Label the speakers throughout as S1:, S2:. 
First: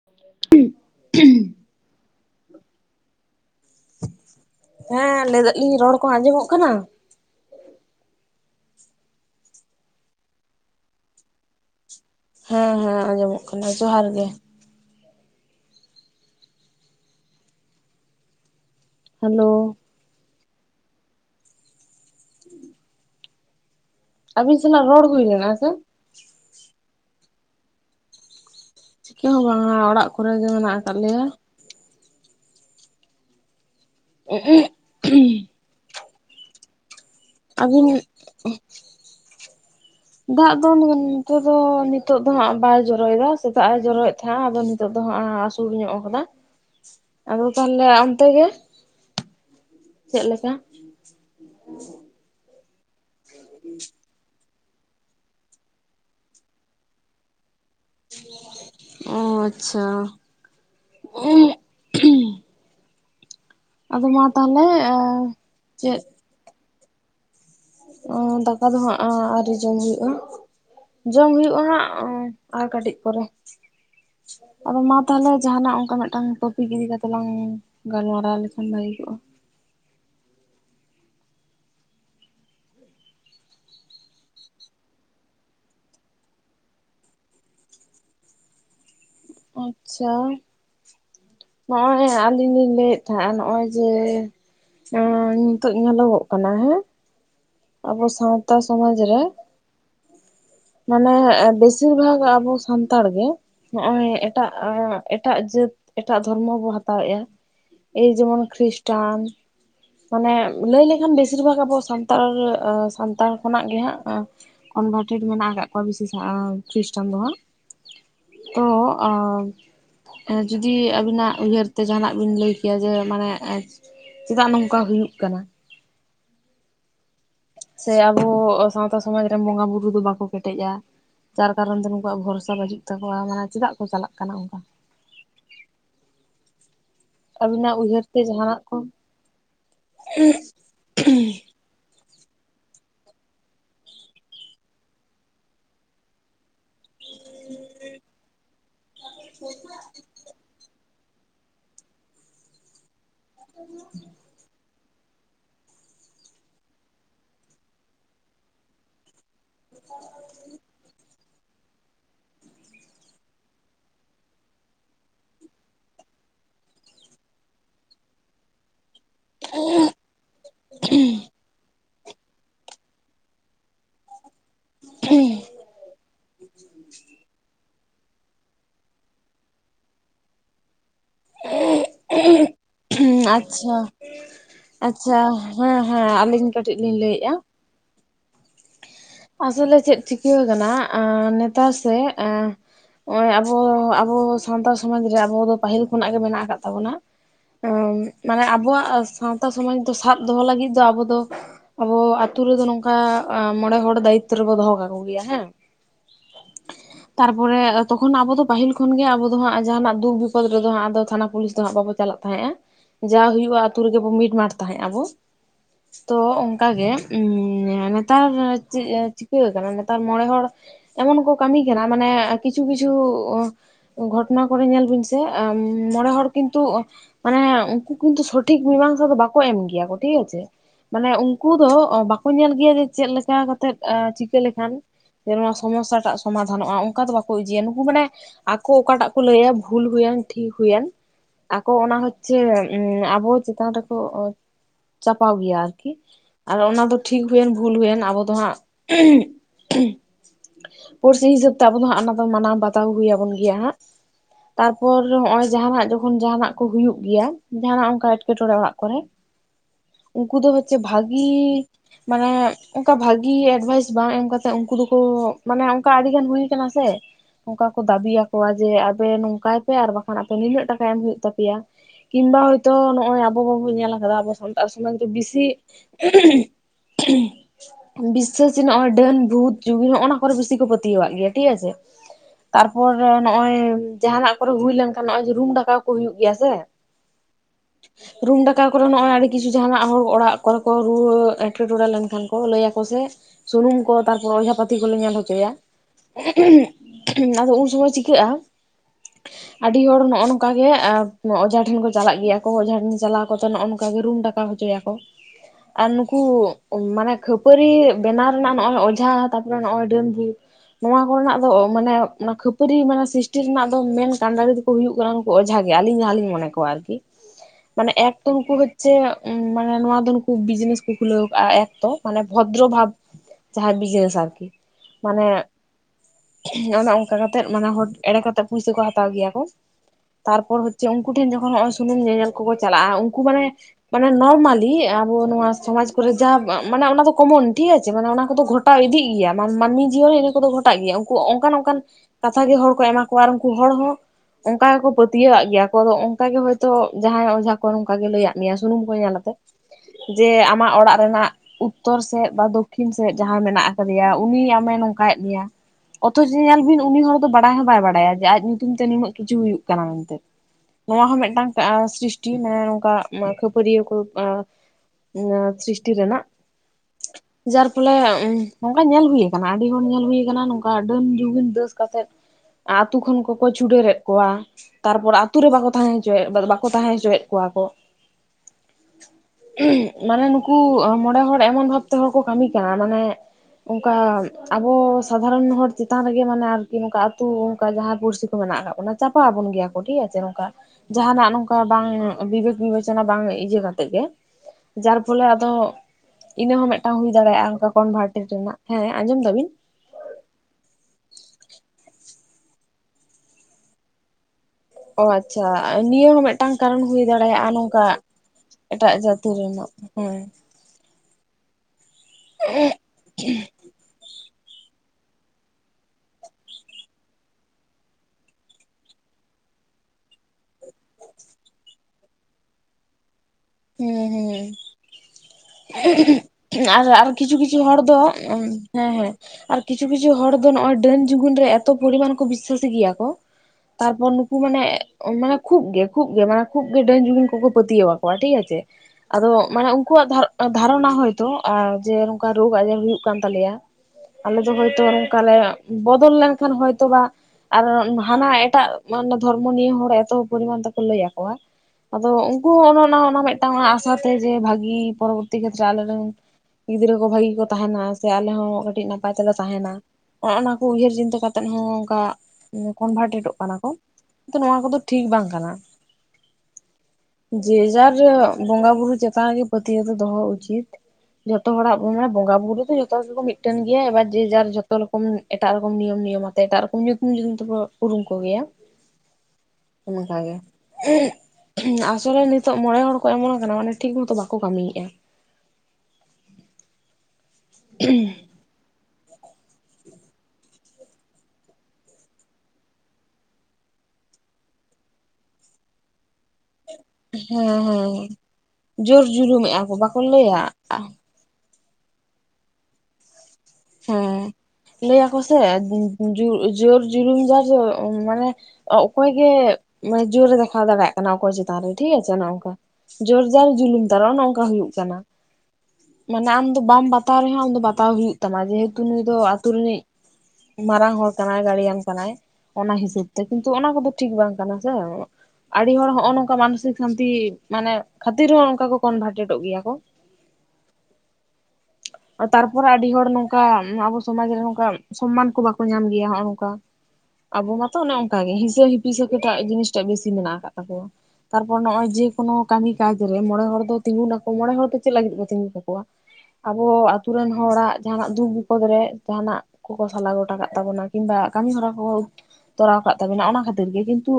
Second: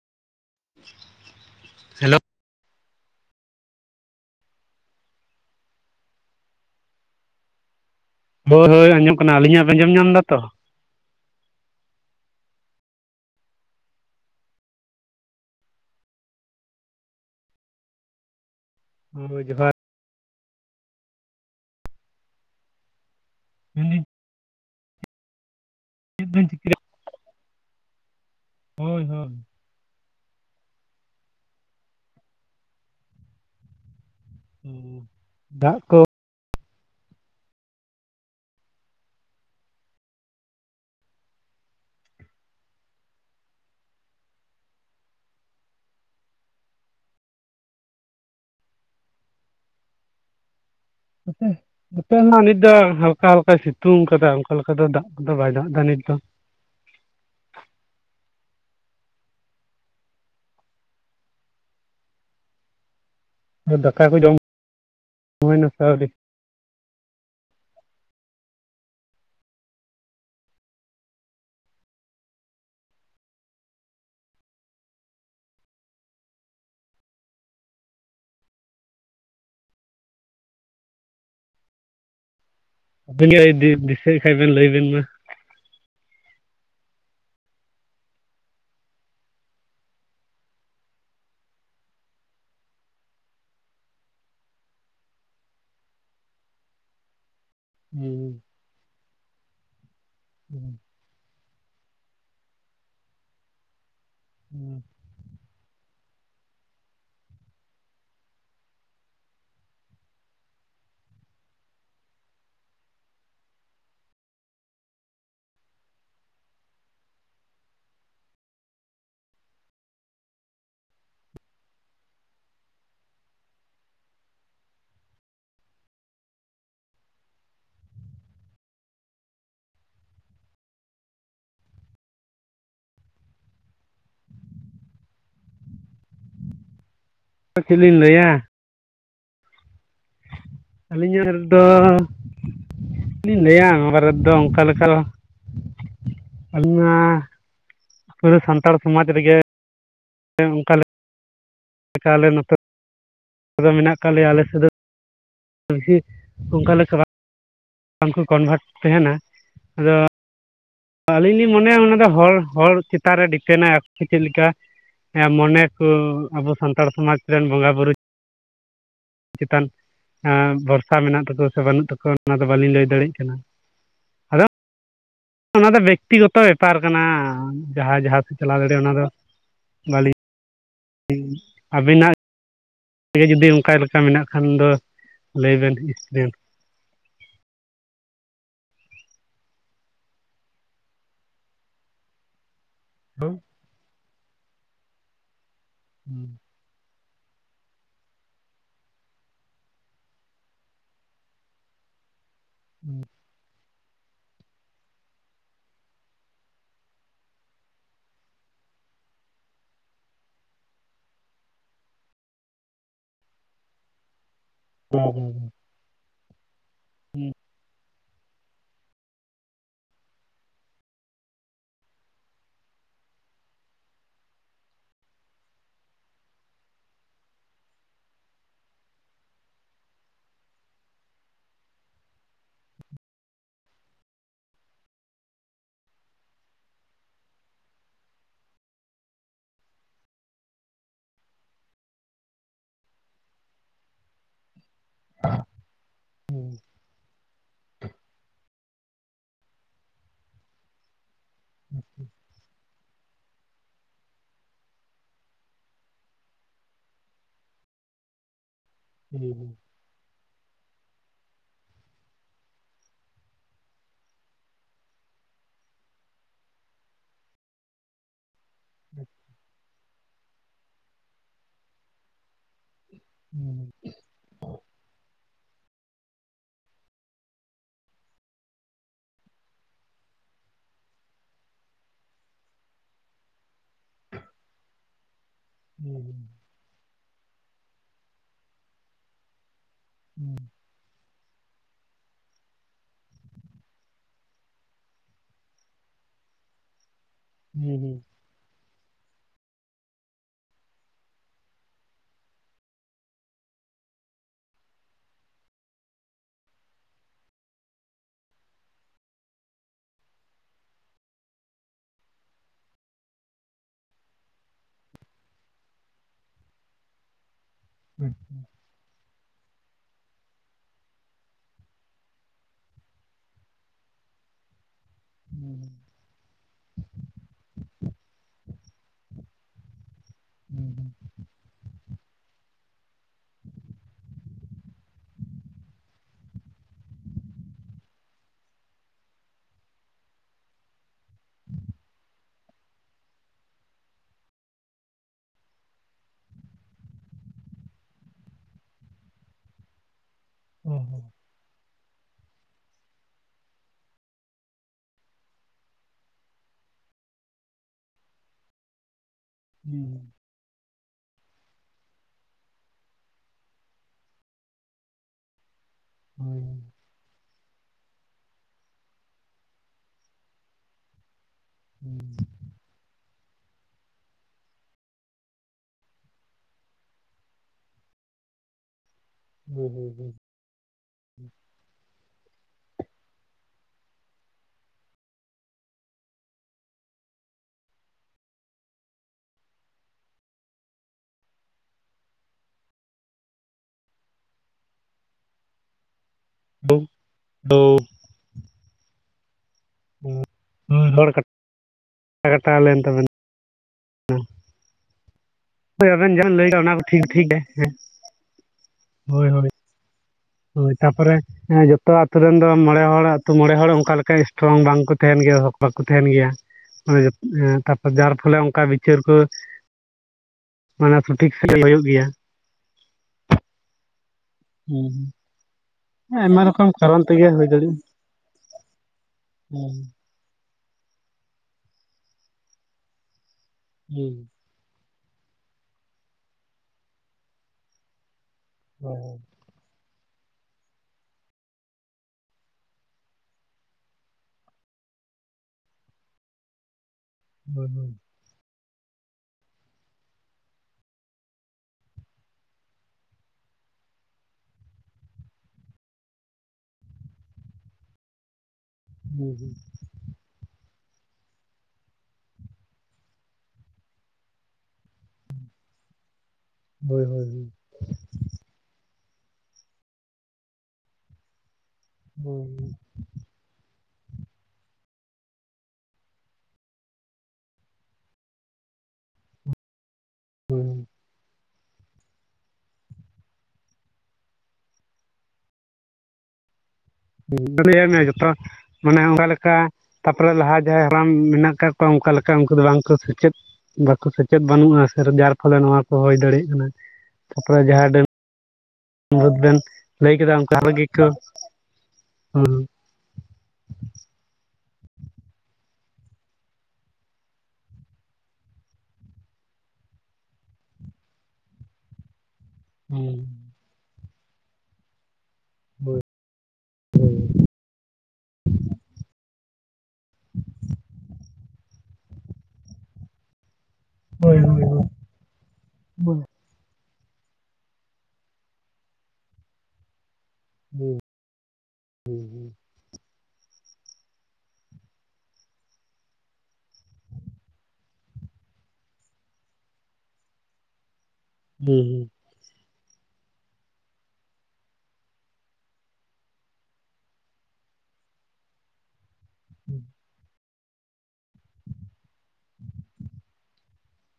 S1: [inaudible]
S2: Hello
S1: ᱦᱮᱸ ᱞᱟᱹᱭᱫᱟ ᱤᱧ ᱨᱚᱲ ᱠᱚ ᱟᱸᱡᱚᱢᱚᱜ ᱠᱟᱱᱟ?
S2: ᱦᱳᱭ ᱦᱳᱭ ᱟᱸᱡᱚᱢ ᱠᱟᱱᱟ, ᱟᱹᱞᱤᱧᱟᱜ ᱟᱸᱡᱚᱢ ᱧᱟᱢ ᱫᱟᱛᱚ?
S1: ᱦᱮᱸ ᱦᱮᱸ ᱟᱡᱚᱢᱚᱜ ᱠᱟᱱᱟ, ᱡᱚᱦᱟᱨ ᱜᱮ᱾
S2: ᱦᱩᱸ ᱫᱚ
S1: ᱦᱮᱞᱳ᱾
S2: ᱡᱚᱦᱟᱨ᱾ ᱢᱮᱱᱤ
S1: ᱟᱵᱤᱱ ᱥᱮᱱᱟᱜ ᱨᱚᱲ ᱦᱩᱭ ᱞᱮᱱᱟ ᱦᱮᱸ ᱥᱮ?
S2: ᱪᱮᱫ ᱵᱮᱱ ᱪᱤᱠᱟᱹᱭᱟ? ᱦᱳᱭ
S1: ᱪᱤᱠᱟᱹ
S2: ᱦᱳᱭ
S1: ᱦᱚᱸ ᱵᱟᱝᱟ ᱚᱲᱟᱜ ᱠᱚᱨᱮ ᱜᱮ ᱢᱮᱱᱟᱜ ᱟᱠᱟᱜ ᱞᱮᱭᱟ᱾ [unintelligible]
S2: ᱢᱩᱸ, ᱫᱟᱜ ᱠᱚ
S1: ᱟᱵᱤᱱ [unintelligible] ᱫᱟᱜ ᱫᱚ ᱱᱚᱱᱛᱮ ᱫᱚ ᱱᱤᱛᱳᱜ ᱫᱚ ᱦᱟᱸᱜ ᱵᱟᱭ ᱡᱚᱨᱚᱭᱮᱫᱟ ᱥᱮᱛᱟᱜ ᱮ ᱡᱚᱨᱚᱭᱮᱫ ᱛᱟᱦᱮᱸᱜ-ᱟ ᱟᱫᱚ ᱱᱤᱛᱚᱜ ᱫᱚ ᱦᱟᱸᱜ ᱮ ᱟᱥ᱾ ᱟᱥᱩᱨ ᱧᱚᱜ ᱠᱟᱫᱟ, ᱟᱫᱚ ᱛᱟᱦᱞᱮ ᱚᱱᱛᱮ ᱜᱮ᱾ ᱪᱮᱜ ᱞᱮᱠᱟ?
S2: ᱱᱚᱛᱮ ᱦᱚᱸ ᱱᱤᱛ ᱫᱚ ᱦᱟᱞᱠᱟ ᱦᱟᱞᱠᱟᱭ ᱥᱤᱛᱩᱝ ᱠᱟᱫᱟ᱾ ᱚᱠᱟ ᱞᱮᱠᱟ ᱫᱚ ᱫᱟᱜ ᱠᱚᱫᱚ ᱵᱟᱭ ᱫᱟᱜ ᱮᱫᱟ ᱱᱤᱛ ᱫᱚ᱾
S1: ᱟᱪᱪᱷᱟ, ᱚ᱾ ᱟᱫᱚ
S2: ᱫᱟᱠᱟ ᱠᱚ
S1: ᱢᱟ
S2: ᱡᱚᱢ
S1: ᱛᱟᱦᱞᱮ
S2: ᱦᱩᱭᱱᱟ ᱥᱮ
S1: ᱪᱮᱜ?
S2: ᱟᱹᱣᱨᱤ
S1: ᱮᱸ, ᱫᱟᱠᱟ ᱫᱚ ᱦᱟᱸᱜ ᱟᱸ ᱟᱨᱣᱨᱤ ᱡᱚᱢ ᱦᱩᱭᱩᱜ-ᱟ᱾ ᱡᱚᱢ ᱦᱩᱭᱩᱜ-ᱟ ᱦᱟᱸᱜ ᱟᱨ ᱠᱟᱹᱴᱤᱡ ᱯᱚᱨᱮ᱾ ᱟᱫᱚ ᱢᱟ ᱛᱟᱦᱞᱮ ᱡᱟᱸᱦᱟᱱᱟᱜ ᱚᱝᱠᱟ ᱢᱤᱫᱴᱟᱝ ᱴᱚᱯᱤᱠ ᱤᱫᱤ ᱠᱟᱛᱮ ᱞᱟᱝ ᱜᱟᱞᱢᱟᱨᱟᱣ ᱞᱮᱠᱷᱟᱱ ᱵᱷᱟᱹᱜᱤ ᱠᱚᱜ-ᱟ᱾
S2: ᱟᱵᱤᱱ ᱜᱮ ᱡᱩᱫᱤ ᱫᱤᱥᱟᱹᱭ ᱠᱷᱟᱡ ᱵᱮᱱ ᱞᱟᱹᱭ ᱵᱤᱱ ᱢᱟ᱾
S1: ᱟᱪᱪᱷᱟ᱾ ᱱᱚᱜᱼᱚᱭ ᱟᱹᱞᱤᱧ ᱞᱤᱧ ᱞᱟᱹᱭᱮᱫ ᱛᱟᱦᱮᱸᱜᱼᱟ ᱱᱚᱜᱼᱚᱭ ᱡᱮ ᱮᱸ ᱱᱤᱛᱚᱜ ᱧᱮᱞᱚᱜᱚᱜ ᱠᱟᱱᱟ ᱦᱮᱸ᱾ ᱟᱵᱚ ᱥᱟᱶᱛᱟ ᱥᱚᱢᱟᱡ ᱨᱮ ᱢᱟᱱᱮ ᱵᱮᱥᱤᱨ ᱵᱷᱟᱜᱽ ᱟᱵᱚ ᱥᱟᱱᱛᱟᱲ ᱜᱮ ᱱᱚᱜᱼᱚᱭ ᱮᱴᱟᱜ ᱮᱴᱟᱜ ᱡᱟᱹᱛ ᱮᱴᱟᱜ ᱫᱷᱚᱨᱢᱚ ᱵᱚ ᱦᱟᱛᱟᱣᱮᱜᱼᱟ᱾ ᱮᱭ ᱡᱮᱢᱚᱱ ᱠᱷᱤᱨᱤᱥᱴᱟᱱ᱾ ᱢᱟᱱᱮ ᱞᱟᱹᱭ ᱞᱮᱠᱷᱟᱱ ᱵᱮᱥᱤᱨ ᱵᱷᱟᱜᱽ ᱟᱵᱚ ᱥᱟᱱᱛᱟᱲ ᱥᱟᱱᱛᱟᱲ ᱦᱚᱯᱚᱱᱟᱜ ᱜᱮ ᱦᱟᱸᱜ ᱠᱚᱱᱵᱷᱟᱨᱴᱮᱰ ᱢᱮᱱᱟᱜ ᱟᱠᱟᱜ ᱠᱚᱣᱟ ᱵᱤᱥᱤᱥᱟᱜ ᱠᱷᱨᱤᱥᱴᱟᱱ ᱫᱚ ᱦᱟᱸᱜ᱾ ᱛᱚ ᱚᱸ ᱡᱩᱫᱤ ᱟᱵᱤᱱᱟᱜ ᱩᱭᱦᱟᱹᱨ ᱛᱮ ᱡᱟᱦᱟᱱᱟᱜ ᱵᱤᱱ ᱞᱟᱹᱭ ᱠᱮᱭᱟ ᱡᱮ ᱢᱟᱱᱮ ᱪᱮᱫᱟᱜ ᱱᱚᱝ ᱠᱟ ᱦᱩᱭᱩᱜ ᱠᱟᱱᱟ᱾ ᱥᱮ ᱟᱵᱚ ᱥᱟᱶᱛᱟ ᱥᱚᱢᱟᱡᱽ ᱨᱮᱱ ᱵᱚᱸᱜᱟ ᱵᱩᱨᱩ ᱫᱚ ᱵᱟᱠᱚ ᱠᱮᱴᱮᱡ-ᱟ᱾ ᱛᱟᱨ ᱠᱟᱨᱚᱱ ᱫᱚ ᱱᱩᱠᱩᱣᱟᱜ ᱵᱷᱚᱨᱥᱟ ᱵᱟᱹᱪᱩᱜ ᱛᱟᱠᱚᱣᱟ ᱢᱟᱱᱮ ᱪᱮᱫᱟᱜ ᱠᱚ ᱪᱟᱞᱟᱜ ᱠᱟᱱᱟ ᱚᱱᱠᱟ? [inaudible] ᱟᱹᱵᱤᱱᱟᱜ
S2: ᱪᱮᱫ ᱞᱤᱧ
S1: ᱩᱭᱦᱟᱹᱨ ᱛᱮ
S2: ᱞᱟᱹᱭᱟ
S1: ᱡᱟᱦᱟᱱᱟᱜ ᱠᱚ
S2: ᱟᱹᱞᱤᱧᱟᱜ ᱟᱨ ᱛᱚ ᱪᱮᱫ ᱞᱤᱧ ᱞᱟᱹᱭᱟ ᱱᱚᱣᱟ ᱵᱟᱨᱮ ᱫᱚ ᱚᱱᱠᱟ ᱞᱮᱠᱟ ᱫᱚ ᱟᱹᱞᱤᱧ ᱢᱟ ᱯᱩᱨᱟᱹ ᱥᱟᱱᱛᱟᱲ ᱥᱚᱢᱟᱡᱽ ᱨᱮᱜᱮ
S1: [inaudible]
S2: ᱥᱮ ᱚᱱᱠᱟ ᱞᱮᱠ ᱪᱮᱠᱟ ᱟᱞᱮ ᱱᱚᱛᱮ ᱢᱮᱱᱟᱜ ᱟᱠᱟᱫ ᱞᱮᱭᱟ ᱟᱞᱮ ᱥᱮᱫ ᱫᱚ ᱵᱮᱥᱤ ᱚᱱᱠᱟ ᱞᱮᱠᱟ ᱵᱟᱝᱠᱚ ᱠᱚᱱᱵᱷᱟᱴ ᱛᱟᱦᱮᱱᱟ ᱟᱫᱚ ᱟᱹᱞᱤᱧ ᱞᱤᱧ ᱢᱚᱱᱮᱭᱟ ᱚᱱᱟ ᱫᱚ ᱦᱚᱲ ᱦᱚᱲ ᱪᱮᱛᱟᱱ ᱨᱮ ᱰᱤᱯᱮᱱᱰᱟᱭ ᱟᱠᱚ ᱠᱚ ᱪᱮᱫ ᱞᱮᱠᱟ᱾ ᱮ ᱢᱚᱱᱮ ᱠᱚ ᱟᱵᱚ ᱥᱟᱱᱛᱟᱲ ᱥᱚᱢᱟᱡᱽ ᱨᱮᱱ ᱵᱚᱸᱜᱟ ᱵᱩᱨᱩ ᱪᱮᱛᱟᱱ ᱮᱸ ᱵᱷᱚᱨᱥᱟ ᱢᱮᱱᱟᱜ ᱛᱟᱠᱚᱣᱟ ᱥᱮ ᱵᱟᱹᱱᱩᱜ ᱛᱟᱠᱚᱣᱟ ᱚᱱᱟ ᱫᱚ ᱵᱟᱹᱞᱤᱧ ᱞᱟᱹᱭ ᱫᱟᱲᱮᱭᱟᱜ ᱠᱟᱱᱟ᱾ ᱟᱫᱚ ᱚᱱᱟ ᱫᱚ ᱵᱮᱠᱛᱤᱜᱚᱛᱚ ᱵᱮᱯᱟᱨ ᱠᱟᱱᱟ ᱡᱟᱦᱟᱸᱭ ᱡᱟᱦᱟᱸ ᱥᱮᱫ ᱪᱟᱞᱟᱣ ᱫᱟᱲᱮᱭᱟᱜᱼᱟ ᱚᱱᱟ ᱫᱚ ᱵᱟᱹᱞᱤᱧ [unintelligible] ᱟᱵᱤᱱᱟᱜ
S1: ᱦᱮᱸ ᱟᱪᱪᱷᱟ᱾
S2: ᱠᱷᱟᱱ ᱫᱚ
S1: ᱟᱪᱪᱷᱟ
S2: ᱞᱟᱹᱭ
S1: ᱦᱮᱸ
S2: ᱵᱮᱱ
S1: ᱦᱮᱸ
S2: ᱮᱠᱥᱯᱨᱤᱭᱮᱱᱥ
S1: ᱟᱹᱞᱤᱧ ᱠᱟᱹᱴᱤᱡ ᱞᱤᱧ ᱞᱟᱹᱭᱮᱫ-ᱟ᱾ ᱟᱥᱚᱞᱮ ᱪᱮᱫ ᱪᱤᱠᱟᱹᱣ ᱟᱠᱟᱱᱟ ᱟ ᱱᱮᱛᱟᱨ ᱥᱮ ᱮᱸ
S2: [unintelligible]
S1: ᱟᱵᱚ ᱟᱵᱚ ᱥᱟᱱᱛᱟᱲ ᱥᱚᱢᱟᱡᱽ ᱨᱮ ᱟᱵᱚ ᱫᱚ ᱯᱟᱹᱦᱤᱞ ᱠᱷᱚᱱᱟᱜ ᱜᱮ ᱢᱮᱱᱟᱜ ᱟᱠᱟᱫ ᱛᱟᱵᱚᱱᱟ᱾ ᱮᱸ ᱢᱟᱱᱮ ᱟᱵᱚᱣᱟᱜ ᱥᱟᱶᱛᱟ ᱥᱚᱢᱟᱡᱽ ᱫᱚ ᱥᱟᱵ ᱫᱚᱦᱚ ᱞᱟᱹᱜᱤᱫ ᱫᱚ ᱟᱵᱚ ᱫᱚ ᱟᱵᱚ ᱟᱹᱛᱩ ᱨᱮᱫᱚ ᱱᱚᱝᱠᱟ ᱢᱚᱬᱮ ᱮᱸ ᱦᱚᱲ ᱫᱟᱭᱤᱛᱛᱚ ᱨᱮᱵᱚ ᱫᱚᱦᱚ ᱠᱟᱠᱚ ᱜᱮᱭᱟ ᱦᱮᱸ᱾ [inaudible] ᱛᱟᱨᱯᱚᱨᱮ ᱛᱚᱠᱷᱚᱱ ᱟᱵᱚ ᱫᱚ ᱯᱟᱹᱦᱤᱞ ᱠᱷᱚᱱ ᱜᱮ ᱟᱵᱚ ᱫᱚ ᱦᱟᱸᱜ ᱡᱟᱦᱟᱱᱟᱜ ᱫᱩᱜ ᱵᱤᱯᱚᱫᱽ ᱨᱮᱫᱚ ᱦᱟᱸᱜ ᱟᱫᱚ ᱛᱷᱟᱱᱟ ᱯᱩᱞᱤᱥ ᱫᱚ ᱦᱟᱸᱜ ᱵᱟᱵᱚ ᱪᱟᱞᱟᱜ ᱛᱟᱦᱮᱸᱜᱼᱟ᱾ ᱡᱟ ᱦᱩᱭᱩᱜᱼᱟ ᱟᱹᱛᱩ ᱨᱮᱜᱮ ᱵᱚ ᱢᱤᱴ ᱢᱟᱴ ᱛᱟᱦᱮᱸᱜ ᱟᱵᱚ᱾ ᱛᱚ ᱚᱱᱠᱟ ᱜᱮ ᱱᱮᱛᱟᱨ ᱪᱮᱜ ᱪᱤᱠᱟᱹᱣ ᱠᱟᱱᱟ ᱱᱮᱛᱟᱨ ᱢᱚᱬᱮ ᱦᱚᱲ ᱮᱢᱚᱱ ᱠᱚ ᱠᱟᱹᱢᱤ ᱠᱟᱱᱟ ᱢᱟᱱᱮ ᱠᱤᱪᱷᱩ ᱠᱤᱪᱷᱩ ᱜᱷᱚᱴᱱᱟ ᱠᱚᱨᱮ ᱧᱮᱞ ᱵᱤᱱ ᱥᱮ ᱮᱸ ᱢᱚᱬᱮ ᱦᱚᱲ ᱠᱤᱱᱛᱩ ᱢᱥᱱᱮ ᱩᱱᱠᱩ ᱠᱤᱱᱛᱩ ᱥᱚᱴᱷᱤᱠ ᱢᱤᱢᱟᱝᱥᱟ ᱫᱚ ᱵᱟᱠᱚ ᱮᱢ ᱜᱮᱭᱟ ᱠᱚ ᱴᱷᱤᱠ ᱟᱪᱷᱮ᱾ ᱢᱟᱱᱮ ᱩᱱᱠᱩ ᱫᱚ ᱵᱟᱠᱚ ᱧᱮᱞ ᱜᱮᱭᱟ ᱡᱮ ᱪᱮᱫ ᱞᱮᱠᱟ ᱠᱟᱛᱮᱜ ᱪᱤᱠᱟᱹ ᱞᱮᱠᱷᱟᱱ ᱡᱮ ᱱᱚᱣᱟ ᱥᱚᱢᱚᱥᱥᱟ ᱴᱟᱜ ᱥᱚᱢᱟᱫᱷᱟᱱᱚᱜᱼᱟ ᱚᱱᱠᱟ ᱫᱚ ᱵᱟᱠᱚ ᱤᱡᱤᱭᱟ᱾ ᱱᱩᱠᱩ ᱢᱟᱱᱮ ᱟᱠᱚ ᱚᱠᱟᱴᱟᱜ ᱠᱚ ᱞᱟᱹᱭᱟ ᱵᱷᱩᱞ ᱦᱩᱭᱮᱱ ᱴᱷᱤᱠ ᱦᱩᱭᱮᱱ᱾ ᱟᱠᱚ ᱚᱱᱟ ᱦᱚᱪᱪᱷᱮ ᱟᱵᱚ ᱪᱮᱛᱟᱱ ᱨᱮᱠᱚ ᱚᱛ ᱪᱟᱯᱟᱣ ᱜᱤᱭᱟ ᱟᱨᱠᱤ ᱟᱨ ᱚᱱᱟ ᱫᱚ ᱴᱷᱤᱠ ᱦᱩᱭᱮᱱ ᱵᱷᱩᱞ ᱦᱩᱭᱮᱱ ᱟᱵᱚ ᱫᱚ ᱦᱟᱸᱜ ᱯᱟᱹᱨᱥᱤ ᱦᱤᱥᱟᱹᱵ ᱛᱮ ᱟᱵᱚ ᱫᱚ ᱦᱟᱸᱜ ᱚᱱᱟ ᱫᱚ ᱢᱟᱱᱟᱣ ᱵᱟᱛᱟᱣ ᱦᱩᱭ ᱟᱵᱚᱱ ᱜᱮᱭᱟ ᱦᱟᱸᱜ ᱛᱟᱨᱯᱚᱨ ᱦᱚᱜ-ᱚᱭ ᱡᱟᱦᱟᱱᱟᱜ ᱡᱚᱠᱷᱚᱱ ᱡᱟᱦᱟᱱᱟᱜ ᱠᱚ ᱦᱩᱭᱩᱜ ᱜᱤᱭᱟ ᱡᱟᱦᱟᱱᱟᱜ ᱚᱱᱠᱟ ᱮᱴᱠᱮᱴᱚᱬᱮ ᱚᱲᱟᱜ ᱠᱚᱨᱮ ᱩᱱᱠᱩ ᱫᱚ ᱦᱚᱪᱪᱮ ᱵᱷᱟᱜᱤ ᱢᱟᱱᱮ ᱚᱱᱠᱟ ᱵᱷᱟᱜᱤ ᱮᱰᱵᱷᱟᱭᱤᱥ ᱵᱟᱝ ᱮᱢ ᱠᱟᱛᱮ ᱩᱱᱠᱩ ᱫᱚᱠᱚ ᱢᱟᱱᱮ ᱚᱱᱠᱟ ᱟᱹᱰᱤ ᱜᱟᱱ ᱦᱩᱭ ᱠᱟᱱᱟ ᱥᱮ ᱚᱱᱠᱟ ᱠᱚ ᱫᱟᱵᱤ ᱟᱠᱚᱣᱟ ᱡᱮ ᱟᱵᱮ ᱱᱩᱝᱠᱟᱭ ᱯᱮ ᱟᱨ ᱵᱟᱠᱷᱟᱱ ᱟᱯᱮ ᱱᱤᱱᱟᱹᱜ ᱴᱟᱠᱟ ᱮᱢ ᱦᱩᱭᱩᱜ ᱛᱟᱯᱮᱭᱟ ᱠᱤᱢᱵᱟ ᱦᱚᱭᱛᱳ ᱱᱚᱜ ᱦᱮᱸ ᱟᱵᱚ ᱢᱟᱵᱩ ᱧᱮᱞ ᱟᱠᱟᱫᱟ ᱟᱵᱚᱣᱟᱜ ᱥᱟᱱᱛᱟᱲ ᱥᱚᱢᱟᱡ ᱨᱮ ᱵᱤᱥᱤ ᱵᱤᱥᱥᱟᱹᱥ ᱦᱮᱱᱚᱜ-ᱟ ᱰᱟᱹᱱ ᱵᱷᱩᱛ ᱡᱩᱜᱤᱱ ᱦᱚᱸ-ᱚᱱᱟ ᱠᱚᱨᱮ ᱵᱤᱥᱤ ᱠᱚ ᱯᱟᱹᱛᱭᱟᱹᱣᱟᱜ ᱜᱮᱭᱟ ᱴᱷᱤᱠ ᱟᱪᱷᱮ ᱛᱟᱨᱯᱚᱨ ᱱᱚᱜ-ᱚᱭ ᱡᱟᱦᱱᱟᱜ ᱠᱚᱨᱮ ᱦᱩᱭ ᱞᱮᱱᱠᱷᱟᱱ ᱱᱚᱜᱚᱭ ᱡᱮ ᱨᱩᱢ ᱰᱟᱠ ᱠᱟᱣ ᱠᱚ ᱦᱩᱭᱩᱜ ᱜᱮᱭᱟ ᱥᱮ ᱨᱩᱢ ᱰᱟᱠᱟᱣ ᱠᱚᱨᱮ ᱱᱚᱜᱼᱚᱭ ᱟᱹᱰᱤ ᱠᱤᱪᱷᱩ ᱡᱟᱦᱱᱟᱜ ᱦᱚᱲ ᱚᱲᱟᱜ ᱠᱚᱨᱮ ᱠᱚ ᱨᱩᱣᱟᱹ ᱮᱴᱠᱮᱴᱚᱬᱮ ᱞᱮᱱᱠᱷᱟᱱ ᱠᱚ ᱞᱟᱹᱭᱟᱠᱚ ᱥᱮ ᱥᱩᱱᱩᱢ ᱠᱚ ᱛᱟᱨᱯᱚᱨ ᱚᱡᱷᱟ ᱯᱟᱛᱤ ᱠᱚᱞᱮ ᱧᱮᱞ ᱦᱚᱪᱚᱭᱟ ᱟᱫᱚ ᱩᱱ ᱥᱚᱢᱚᱭ ᱪᱤᱠᱟᱹᱜᱼᱟ ᱟᱹᱰᱤ ᱦᱚᱲ ᱱᱚᱜᱼᱚ ᱱᱚᱝᱠ ᱜᱮ ᱚᱡᱷᱟ ᱴᱷᱮᱱ ᱠᱚ ᱪᱟᱞᱟᱜ ᱜᱮᱭᱟ ᱠᱚ ᱚᱡᱷᱟ ᱴᱷᱮᱱ ᱪᱟᱞᱟᱣ ᱠᱟᱛᱮ ᱱᱚᱜᱼᱚᱭ ᱱᱚᱝᱠᱟ ᱜᱮ ᱨᱩᱢ ᱰᱟᱠᱟᱣ ᱦᱚᱪᱚᱭᱟ ᱠᱚ ᱟᱨ ᱱᱩᱠᱩ ᱢᱟᱱᱮ ᱠᱷᱟᱹᱯᱟᱹᱨᱤ ᱵᱮᱱᱟᱣ ᱨᱮᱱᱟᱜ ᱱᱚᱜᱼᱚᱭ ᱚᱡᱷᱟ ᱛᱟᱯᱚᱨᱮ ᱱᱚᱜᱼᱚᱭ ᱰᱟᱹᱱ ᱵᱷᱩᱛ ᱱᱚᱣᱟ ᱠᱚᱨᱮᱱᱟᱜ ᱫᱚ ᱢᱟᱱᱮ ᱚᱱᱟ ᱠᱷᱟᱹᱯᱟᱹᱨᱤ ᱢᱟᱱᱮ ᱥᱨᱤᱥᱴᱤ ᱨᱮᱱᱟᱜ ᱫᱚ ᱢᱮᱱ ᱠᱟᱱᱰᱟᱨᱤ ᱫᱚ ᱠᱚ ᱦᱩᱭᱩᱜ ᱠᱟᱱᱟ ᱩᱱᱠᱩ ᱚᱡᱷᱟ ᱜᱮ ᱟᱞᱤᱧ ᱡᱟᱦᱟᱸᱞᱤᱧ ᱢᱚᱱᱮ ᱠᱚᱣᱟ ᱟᱨᱠᱤ ᱢᱟᱱᱮ ᱮᱠ ᱛᱚ ᱱᱩᱠᱩ ᱦᱚᱪᱪᱷᱮ ᱢᱟᱱᱮ ᱱᱚᱣᱟ ᱫᱚ ᱱᱩᱠᱩ ᱵᱤᱡᱱᱮᱥ ᱠᱚ ᱠᱷᱩᱞᱟᱹᱣ ᱟᱠᱟᱜ-ᱟ ᱮᱠ ᱛᱚ ᱢᱟᱱᱮ ᱵᱷᱚᱫᱨ ᱵᱷᱟᱵ ᱡᱟᱦᱟᱸ ᱵᱤᱡᱱᱮᱥ ᱟᱨᱠᱤ ᱢᱟᱱᱮ ᱚᱱᱮ ᱚᱱᱠᱟ ᱠᱟᱛᱮᱜ ᱢᱟᱱᱮ ᱦᱚᱲ ᱮᱲᱮ ᱠᱟᱛᱮᱜ ᱯᱩᱭᱥᱟᱹ ᱠᱚ ᱦᱟᱛᱟᱣ ᱜᱮᱭᱟ ᱠᱚ ᱛᱟᱨᱯᱚᱨ ᱦᱚᱪᱪᱷᱮ ᱩᱱᱠᱩ ᱴᱷᱮᱱ ᱡᱚᱠᱷᱚᱱ ᱦᱚᱜ-ᱚᱭ ᱥᱩᱱᱩᱢ ᱧᱮᱧᱮᱞ ᱠᱚᱠᱚ ᱪᱟᱞᱟᱜᱼᱟ ᱩᱱᱠᱩ ᱢᱟᱱᱮ ᱢᱟᱱᱮ ᱱᱚᱨᱢᱟᱞᱤ ᱟᱵᱚ ᱱᱳᱣᱟ ᱥᱚᱢᱟᱡ ᱠᱚᱨᱮ ᱡᱟ ᱢᱟᱱᱮ ᱚᱱᱟ ᱫᱚ ᱠᱚᱢᱚᱱ ᱴᱷᱤᱠ ᱟᱪᱷᱮ ᱢᱟᱱᱮ ᱚᱱᱟ ᱠᱚᱫᱚ ᱜᱷᱚᱴᱟᱣ ᱤᱫᱤᱜ ᱜᱮᱭᱟ ᱢᱟᱹᱱᱢᱤ ᱡᱤᱭᱚᱱ ᱨᱮ ᱤᱱᱟᱹ ᱠᱚᱫᱚ ᱜᱷᱚᱴᱟᱜ ᱜᱮᱭᱟ ᱩᱱᱠᱩ ᱚᱱᱠᱟᱱ ᱚᱱᱠᱟᱱ ᱠᱟᱛᱷᱟ ᱜᱮ ᱦᱚᱲ ᱠᱚ ᱮᱢᱟ ᱠᱚᱣᱟ ᱟᱨ ᱩᱱᱠᱩ ᱦᱚᱲ ᱦᱚᱸ ᱚᱱᱠᱟ ᱜᱮᱠᱚ ᱯᱟᱹᱛᱭᱟᱹᱣ ᱟᱜ ᱜᱮᱭᱟ ᱠᱚ ᱟᱫᱚ ᱚᱱᱠᱟᱜ ᱜᱮ ᱦᱚᱭᱛᱳ ᱡᱟᱦᱟᱸᱭ ᱚᱡᱷᱟ ᱠᱚ ᱱᱚᱝᱠᱟ ᱜᱮ ᱞᱟᱹᱭᱟᱜ ᱢᱮᱭᱟᱭ ᱥᱩᱱᱩᱢ ᱠᱚ ᱧᱮᱞ ᱟᱛᱮ ᱡᱮ ᱟᱢᱟᱜ ᱚᱲᱟᱜ ᱨᱮᱱᱟᱜ ᱩᱛᱛᱚᱨ ᱥᱮᱫ ᱵᱟ ᱫᱚᱠᱠᱷᱤᱱ ᱥᱮᱫ ᱡᱟᱦᱟᱸᱭ ᱢᱮᱱᱟᱜ ᱟᱠᱟᱫᱮᱭᱟ ᱩᱱᱤ ᱟᱢᱮ ᱱᱚᱝᱠᱟᱭᱮᱜ ᱢᱮᱭᱟ ᱚᱛᱷᱚᱪᱚ ᱧᱮᱞ ᱵᱤᱱ ᱩᱱᱤ ᱦᱚᱲ ᱫᱚ ᱵᱟᱲᱟᱭ ᱦᱚᱸ ᱵᱟᱭ ᱵᱟᱲᱟᱭᱟ ᱡᱮ ᱟᱡ ᱧᱩᱛᱩᱢ ᱛᱮ ᱱᱩᱱᱟᱹᱜ ᱠᱤᱪᱷᱩ ᱦᱩᱭᱩᱜ ᱠᱟᱱᱟ ᱢᱮᱱᱛᱮ ᱱᱚᱣᱟ ᱦᱚᱸ ᱢᱤᱫᱴᱟᱝ ᱥᱨᱤᱥᱴᱤ ᱢᱟᱱᱮ ᱱᱚᱝᱠᱟ ᱠᱷᱟᱹᱯᱟᱹᱨᱤᱭᱟᱹ ᱠᱩ ᱥᱨᱤᱥᱴᱤ ᱨᱮᱱᱟᱜ ᱡᱟᱨ ᱯᱷᱚᱞᱮ ᱱᱚᱝᱠᱟ ᱧᱮᱞ ᱦᱩᱭ ᱟᱠᱟᱱᱟ ᱟᱹᱰᱤ ᱦᱚᱲ ᱧᱮᱞ ᱦᱩᱭ ᱟᱠᱟᱱᱟ ᱱᱚᱝᱠᱟ ᱰᱟᱹᱱ ᱡᱩᱜᱤᱱ ᱫᱳᱥ ᱠᱟᱛᱮᱫ ᱟᱛᱩ ᱠᱷᱚᱱ ᱠᱚᱠᱚ ᱪᱩᱰᱟᱹᱨ ᱮᱫ ᱠᱚᱣᱟ ᱛᱟᱨᱯᱚᱨ ᱟᱛᱩ ᱨᱮ ᱵᱟᱠᱚ ᱛᱟᱦᱮᱸ ᱦᱚᱪᱚᱭᱮᱫ ᱵᱟᱠᱚ ᱛᱟᱦᱮᱸ ᱦᱚᱪᱚᱭᱮᱫ ᱠᱚᱣᱟ ᱠᱚ
S2: ᱦᱩᱸ ᱦᱩᱸ ᱦᱩᱸ
S1: ᱢᱟᱱᱮ ᱱᱩᱠᱩ ᱢᱚᱬᱮ ᱦᱚᱲ ᱮᱢᱚᱱ ᱵᱷᱟᱵ ᱛᱮᱦᱚᱸ ᱠᱚ ᱠᱟᱢᱤ ᱠᱟᱱᱟ ᱢᱟᱱᱮ ᱚᱱᱠᱟ ᱟᱵᱚ ᱥᱟᱫᱷᱟᱨᱚᱱ ᱦᱚᱲ ᱪᱮᱛᱟᱱ ᱨᱮᱜᱮ ᱢᱟᱱᱮ ᱟᱨᱠᱤ ᱱᱚᱝᱠᱟ ᱟᱛᱩ ᱚᱱᱠᱟ ᱡᱟᱦᱟᱸ ᱯᱩᱲᱥᱤ ᱠᱚ ᱢᱮᱱᱟᱜ ᱠᱟᱜ ᱵᱚᱱᱟ ᱪᱟᱯᱟᱣ ᱟᱵᱚᱱ ᱜᱮᱭᱟ ᱠᱚ ᱴᱷᱤᱠ ᱟᱪᱷᱮ ᱱᱚᱝᱠᱟ ᱡᱟᱦᱟᱱᱟᱜ ᱱᱚᱝᱠᱟ ᱵᱟᱝ ᱵᱤᱵᱮᱠ ᱵᱤᱵᱮᱪᱚᱱᱟ ᱵᱟᱝ ᱤᱭᱟᱹ ᱠᱟᱛᱮᱜ ᱜᱮ ᱡᱟᱨ ᱯᱷᱚᱞᱮ ᱟᱫᱚ ᱤᱱᱟᱹ ᱦᱚᱸ
S2: ᱫᱚ
S1: ᱢᱤᱫᱴᱟᱝ ᱦᱩᱭ ᱫᱟᱲᱮᱭᱟᱜᱼᱟ
S2: ᱫᱚ
S1: ᱚᱱᱠᱟ ᱠᱚᱱᱵᱷᱟᱨᱴ ᱨᱮᱱᱟᱜ ᱦᱮᱸ ᱟᱸᱡᱚᱢ ᱫᱟᱵᱤᱱ
S2: ᱦᱚᱲ ᱠᱟᱴᱟ ᱠᱟᱴᱟ ᱞᱮᱱ ᱛᱟᱵᱮᱱᱟ
S1: ᱚ ᱟᱪᱪᱷᱟ
S2: ᱦᱳᱭ
S1: ᱱᱤᱭᱟᱹ
S2: ᱟᱵᱮᱱ
S1: ᱦᱚᱸ
S2: ᱡᱟᱦᱟᱸ ᱵᱮᱱ ᱞᱟᱹᱭ
S1: ᱢᱤᱫᱴᱟᱝ
S2: ᱠᱮᱫᱟ ᱚᱱᱟ ᱠᱚ
S1: ᱠᱟᱨᱚᱱ ᱦᱩᱭ
S2: ᱴᱷᱤᱠ ᱴᱷᱤᱠ ᱜᱮ
S1: ᱫᱟᱲᱮᱭᱟᱜᱼᱟ ᱱᱚᱝᱠᱟ ᱮᱴᱟᱜ
S2: ᱦᱳᱭ
S1: ᱡᱟᱛᱤ
S2: ᱦᱳᱭ
S1: ᱨᱮᱱᱟᱜ ᱦᱩᱸ
S2: ᱦᱳᱭ ᱛᱟᱯᱚᱨᱮ ᱡᱚᱛᱚ ᱟᱛᱩ ᱨᱮᱱ ᱫᱚ ᱢᱚᱬᱮ ᱦᱚᱲ ᱟᱹᱛᱩ ᱢᱚᱬᱮ ᱦᱚᱲ ᱚᱱᱠᱟ ᱞᱮᱠᱟ ᱚᱝ ᱵᱟᱝᱠᱚ ᱛᱟᱦᱮᱱ ᱜᱮᱭᱟ ᱦᱚᱠ ᱵᱟᱠᱚ ᱛᱟᱦᱮᱱ ᱜᱮᱭᱟ᱾ ᱢᱟᱱᱮ ᱛᱟᱨᱯᱚᱨ ᱡᱟᱨ ᱯᱷᱚᱞᱮ ᱚᱱᱠᱟ ᱵᱤᱪᱟᱹᱨ ᱠᱚ ᱢᱟᱱᱮ ᱥᱚᱴᱷᱤᱠ ᱥᱮᱫ ᱦᱳᱭᱳᱜ ᱜᱮᱭᱟ ᱾
S1: ᱦᱩᱸ ᱦᱩ ᱸ
S2: ᱦᱮᱸ ᱦᱩᱸ
S1: ᱟᱨ ᱟᱨ ᱠᱤᱪᱷᱩ
S2: ᱦᱩᱭ
S1: ᱠᱤᱪᱷᱩ ᱦᱚᱲ
S2: ᱫᱟᱲᱮᱭᱟᱜᱼᱟ
S1: ᱫᱚ ᱦᱮᱸ ᱦᱮᱸ ᱟᱨ
S2: ᱦᱮᱸ
S1: ᱠᱤᱪᱷᱩ ᱠᱤᱪᱷᱩ ᱦᱚᱲ ᱫᱚ ᱱᱚᱜᱚᱭ ᱰᱟᱹᱱ ᱡᱩᱜᱩᱱ ᱨᱮ ᱮᱛᱚ ᱯᱚᱨᱤᱢᱟᱱ ᱠᱚ ᱵᱤᱥᱟᱹᱥ ᱜᱮᱭᱟ ᱠᱚ ᱛᱟᱨᱯᱚᱨ
S2: ᱦᱮᱸ
S1: ᱱᱩᱠᱩ ᱢᱟᱱᱮ ᱢᱟᱱᱮ ᱠᱷᱩᱵ ᱜᱮ ᱠᱷᱩᱵ ᱜᱮ ᱢᱟᱱᱮ ᱠᱷᱩᱵ ᱜᱮ ᱰᱟᱹᱱ ᱡᱩᱜᱤᱱ ᱠᱚᱠᱚ ᱯᱟᱹᱛᱭᱟᱹᱣᱟᱠᱚᱣᱟ ᱴᱷᱤᱠ ᱟᱪᱷᱮ
S2: ᱦᱳᱭ
S1: ᱟᱫᱚ ᱢᱟᱱᱮ ᱩᱱᱠᱩᱣᱟᱜ ᱫᱷᱟᱨ ᱫᱷᱟᱨᱚᱱᱟ ᱦᱚᱭᱛᱳ ᱟᱨ ᱡᱮ ᱱᱚᱝᱠᱟ ᱨᱳᱜᱽ ᱟᱡᱟᱨ ᱦᱩᱭᱩᱜ ᱠᱟᱱ ᱛᱟᱞᱮᱭᱟ ᱟᱞᱮ ᱫᱚ ᱦᱳᱭᱛᱳ ᱱᱚᱝᱠᱟ ᱞᱮ ᱵᱚᱫᱚᱞ ᱞᱮᱱᱠᱷᱟᱱ ᱦᱚᱭᱛᱳ ᱵᱟ ᱟᱨ
S2: ᱦᱳᱭ ᱦᱳᱭ
S1: ᱦᱟᱱᱟ ᱮᱴᱟᱜ ᱢᱟᱱᱮ ᱫᱷᱚᱨᱢᱚ ᱱᱤᱭᱟᱹ ᱦᱚᱲ ᱮᱛᱚ ᱯᱚᱨᱤᱢᱟᱱ ᱛᱮᱠᱚ ᱞᱟᱹᱭᱟᱠᱚᱣᱟ ᱾ ᱟᱫᱚ ᱩᱱᱠᱩ ᱦᱚᱸ ᱚᱱ ᱚᱱᱟ ᱢᱤᱫᱴᱟᱝ ᱟᱥᱟᱛᱮ ᱡᱮ ᱵᱷᱟᱹᱜᱤ ᱯᱚᱨᱚᱵᱚᱨᱛᱤ ᱠᱷᱮᱛᱨᱮ ᱟᱞᱮᱨᱮᱱ ᱜᱤᱫᱽᱨᱟᱹ ᱠᱚ ᱵᱷᱟᱹᱜᱤ ᱠᱚ ᱛᱟᱦᱮᱱᱟ ᱥᱮ ᱟᱞᱮ ᱦᱚᱸ ᱠᱟᱹᱴᱤᱡ ᱱᱟᱯᱟᱭ ᱛᱮᱞᱮ ᱛᱟᱦᱮᱱᱟ ᱾ ᱱᱚᱜ ᱚᱱᱟ ᱠᱚ ᱩᱭᱦᱟᱹᱨ ᱪᱤᱱᱛᱟᱹ ᱠᱟᱛᱮᱫ ᱦᱚᱸ ᱚᱱᱠᱟ ᱠᱚᱱᱵᱷᱟᱨᱴᱮᱰᱚᱜ ᱠᱟᱱᱟ ᱠᱚ ᱾ ᱛᱚ ᱱᱚᱣᱟ ᱠᱚᱫᱚ ᱴᱷᱤᱠ ᱵᱟᱝ ᱠᱟᱱᱟ ᱾
S2: ᱦᱳᱭ ᱦᱳᱭ ᱦᱳᱭ ᱦᱳᱭ
S1: ᱡᱮᱡᱟᱨ ᱵᱚᱸᱜᱟ ᱵᱩᱨᱩ ᱪᱮᱛᱟᱱ ᱨᱮᱜ ᱯᱟᱹᱛᱭᱟᱹᱣ ᱫᱚᱦᱚ ᱩᱪᱤᱛ ᱾ ᱡᱚᱛᱚ ᱦᱚᱲᱟᱜᱮ ᱵᱚᱸᱜᱟ
S2: ᱦᱳᱭ
S1: ᱵᱩᱨᱩ ᱫᱚ ᱡᱚᱛᱚ ᱨᱚᱠᱚᱢ ᱢᱤᱫᱴᱮᱱ ᱜᱮᱭᱟ ᱮᱟᱨ ᱡᱮ ᱡᱟᱨ ᱡᱷᱚᱛᱚ ᱨᱚᱠᱚᱢ ᱮᱴᱟᱜ ᱨᱚᱠᱚᱢ ᱱᱤᱭᱚᱢ ᱱᱤᱭᱚᱢ ᱟᱛ ᱮᱴᱟᱜ ᱨᱚᱠᱚᱢ ᱧᱩᱛᱩᱢ ᱧᱩᱛᱩᱢ ᱛᱮ ᱩᱨᱩᱢ ᱠᱚ ᱜᱮᱭᱟ ᱾ ᱚᱱᱠᱟᱜᱮ, ᱟᱥᱚᱞᱮ ᱱᱤᱛᱚᱜ ᱢᱚᱬᱮ ᱦᱚᱲ ᱮᱢᱚᱱ ᱟᱠᱟᱱᱟ ᱢᱟᱱᱮ ᱴᱷᱤᱠ ᱢᱚᱛᱚ ᱵᱟᱠᱚ ᱠᱟᱹᱢᱤᱭᱮᱜᱼᱟ᱾
S2: ᱢᱮ [unintelligible] ᱡᱚᱛᱚ ᱾ ᱢᱟᱱᱮ ᱚᱱᱠᱟ ᱞᱮᱠᱟ ᱛᱟᱯᱚᱨᱮ ᱞᱟᱦᱟ ᱡᱟᱦᱟᱸᱭ ᱦᱟᱲᱟᱢ ᱢᱮᱱᱟᱜ ᱟᱠᱟᱫ ᱠᱚᱣᱟ ᱚᱱᱠᱟ ᱞᱮᱠᱟ ᱩᱱᱠᱩ ᱫᱚ ᱵᱟᱝᱠᱚ ᱥᱮᱪᱮᱫ ᱵᱟᱠᱚ ᱥᱮᱪᱮᱫ ᱵᱟᱹᱱᱩᱜᱼᱟ, ᱥᱮ ᱡᱟᱨ ᱯᱷᱚᱞᱮ ᱱᱚᱣᱟ ᱠᱚ ᱦᱩᱭ ᱫᱟᱲᱮᱭᱟᱜ ᱠᱟᱱᱟ᱾
S1: ᱦᱮᱸ
S2: ᱛᱟᱯᱚᱨᱮ ᱡᱟᱦᱟᱸ
S1: ᱦᱮᱸ
S2: ᱰᱟᱹᱱ
S1: ᱡᱳᱨ
S2: ᱵᱮᱱ
S1: ᱡᱩᱞᱩᱢᱮᱫᱼᱟ ᱠᱚ ᱵᱟᱠᱚ
S2: ᱞᱟᱹᱭ ᱠᱮᱫᱟ
S1: ᱞᱟᱹᱭᱟ
S2: ᱩᱱᱠᱩ ᱟᱨᱚ ᱜᱮᱠᱚ ᱦᱩᱸ ᱾
S1: ᱦᱮᱸ ᱞᱟᱹᱭ ᱟᱠᱚ ᱥᱮ ᱡᱚᱨ ᱡᱩᱨᱩ ᱩᱢ ᱡᱟᱨ ᱢᱟᱱᱮ ᱚᱠᱚᱭ ᱜᱮ ᱢᱟᱱᱮ ᱡᱳᱨᱮ ᱮ ᱫᱮᱠᱷᱟᱣ ᱫᱟᱲᱮᱭᱟᱜ ᱠᱟᱱᱟ ᱚᱠᱚᱭ ᱪᱮᱛᱟᱱ ᱨᱮ ᱴᱷᱤᱠ ᱟᱪᱷᱮ ᱱᱚ ᱱᱚᱝᱠᱟ ᱾
S2: ᱦᱩᱸ
S1: ᱡᱳᱨᱡᱟᱨ ᱡᱩᱞᱩᱢ ᱛᱟᱨᱚ ᱚᱱᱮ ᱚᱱᱠᱟ ᱦᱩᱭᱩᱜ ᱠᱟᱱᱟ ᱢᱟᱱᱮ ᱟᱢ ᱫᱚ ᱵᱟᱢ ᱵᱟᱛᱟᱣ ᱨᱮᱦᱚᱸ ᱟᱢ ᱫᱚ ᱵᱟᱛᱟᱣ ᱦᱩᱭᱩᱜ ᱛᱟᱢᱟ ᱡᱮᱦᱮᱛᱩ ᱱᱩᱭ ᱫᱚ ᱟᱛᱳ ᱨᱤᱱᱤᱡ ᱢᱟᱨᱟᱝ ᱦᱚᱲ ᱠᱟᱱᱟᱭ ᱜᱟᱲᱭᱟᱱ ᱠᱟᱱᱟᱭ ᱚᱱᱟ ᱦᱤᱥᱟᱹᱵ ᱠᱤᱱᱛᱩ ᱚᱱᱟ ᱠᱚᱫᱚ ᱴᱷᱤᱠ ᱵᱟᱝ
S2: ᱦᱳᱭ
S1: ᱠᱟᱱᱟ
S2: ᱦᱳᱭ ᱦᱳᱭ
S1: ᱥᱮ,
S2: ᱦᱩᱸ
S1: ᱟᱹᱰᱤ ᱦᱚᱲ ᱦᱚᱸᱜᱼᱚ
S2: ᱦᱩᱸ
S1: ᱱᱚᱝᱠᱟ ᱢᱟᱱᱥᱤᱠ, ᱥᱟᱱᱛᱤ ᱢᱟᱱᱮ ᱠᱷᱟᱹᱛᱤᱨ ᱦᱚᱸ ᱚᱱᱠᱟ ᱠᱚ ᱠᱚᱱᱵᱷᱟᱨᱴᱮᱴᱚᱜ ᱜᱮᱭᱟ ᱠᱚ ᱾
S2: ᱦᱩᱸ
S1: ᱛᱟᱨᱯᱚᱨᱮ ᱟᱹᱰᱤ ᱦᱚᱲ ᱱᱚᱝᱠᱟ ᱟᱵᱚ ᱥᱚᱢᱟᱡ ᱨᱮ ᱱᱚᱝᱠᱟ ᱥᱚᱢᱢᱟᱱ ᱠᱚ ᱵᱟᱠᱚ ᱧᱟᱢ ᱜᱮᱭᱟ ᱱᱚᱜᱼᱱᱚᱝᱠᱟ᱾ ᱟᱵᱚ ᱢᱟᱛᱚ ᱚᱱᱮ ᱚᱱᱠᱟᱜᱮ ᱦᱤᱥᱟᱹ ᱦᱤᱯᱤᱥᱟᱹᱴᱟᱜ ᱡᱤᱱᱤᱥᱴᱟᱜ ᱵᱮᱥᱤ ᱢᱮᱱᱟᱜ ᱟᱠᱟ ᱟᱜ ᱛᱟᱵᱚᱣᱟ ᱾ ᱛᱟᱨᱯᱚᱨ ᱱᱚᱜᱼᱚᱭ
S2: ᱦᱩᱸ
S1: ᱡᱮᱠᱳᱱᱳ ᱠᱟᱹᱢᱤ ᱠᱟᱡᱽ ᱨᱮ ᱢᱚᱬᱮ ᱦᱚᱲ ᱫᱚ ᱛᱤᱸᱜᱩ ᱱᱟᱠᱚ ᱢᱚᱬᱮ ᱦᱚᱲ ᱫᱚ ᱪᱮᱫ ᱞᱟᱹᱜᱤᱫ ᱠᱚ ᱛᱤᱸᱜᱩ ᱠᱟᱠᱚᱣᱟ? ᱟᱵᱚ ᱟᱛᱩᱨᱮᱱ ᱦᱚᱲᱟᱜ ᱡᱟᱦᱱᱟᱜ ᱫᱩᱠ ᱵᱤᱯᱚᱫ ᱨᱮ ᱡᱟᱦᱟᱱᱟᱜ ᱠᱚᱠᱚ ᱥᱟᱞᱟ ᱜᱚᱴᱟ ᱠᱟᱜ ᱛᱟᱵᱚᱱᱟ ᱾ ᱠᱤᱢᱵᱟ ᱠᱟᱹᱢᱤ ᱦᱚᱨᱟ ᱠᱚᱦᱚᱸ ᱛᱚᱨᱟᱣ ᱠᱟᱫ ᱛᱟᱵᱮᱱᱟ ᱚᱱᱟ ᱠᱷᱟᱹᱛᱤᱨ ᱜᱮ ᱠᱤᱱᱛᱩ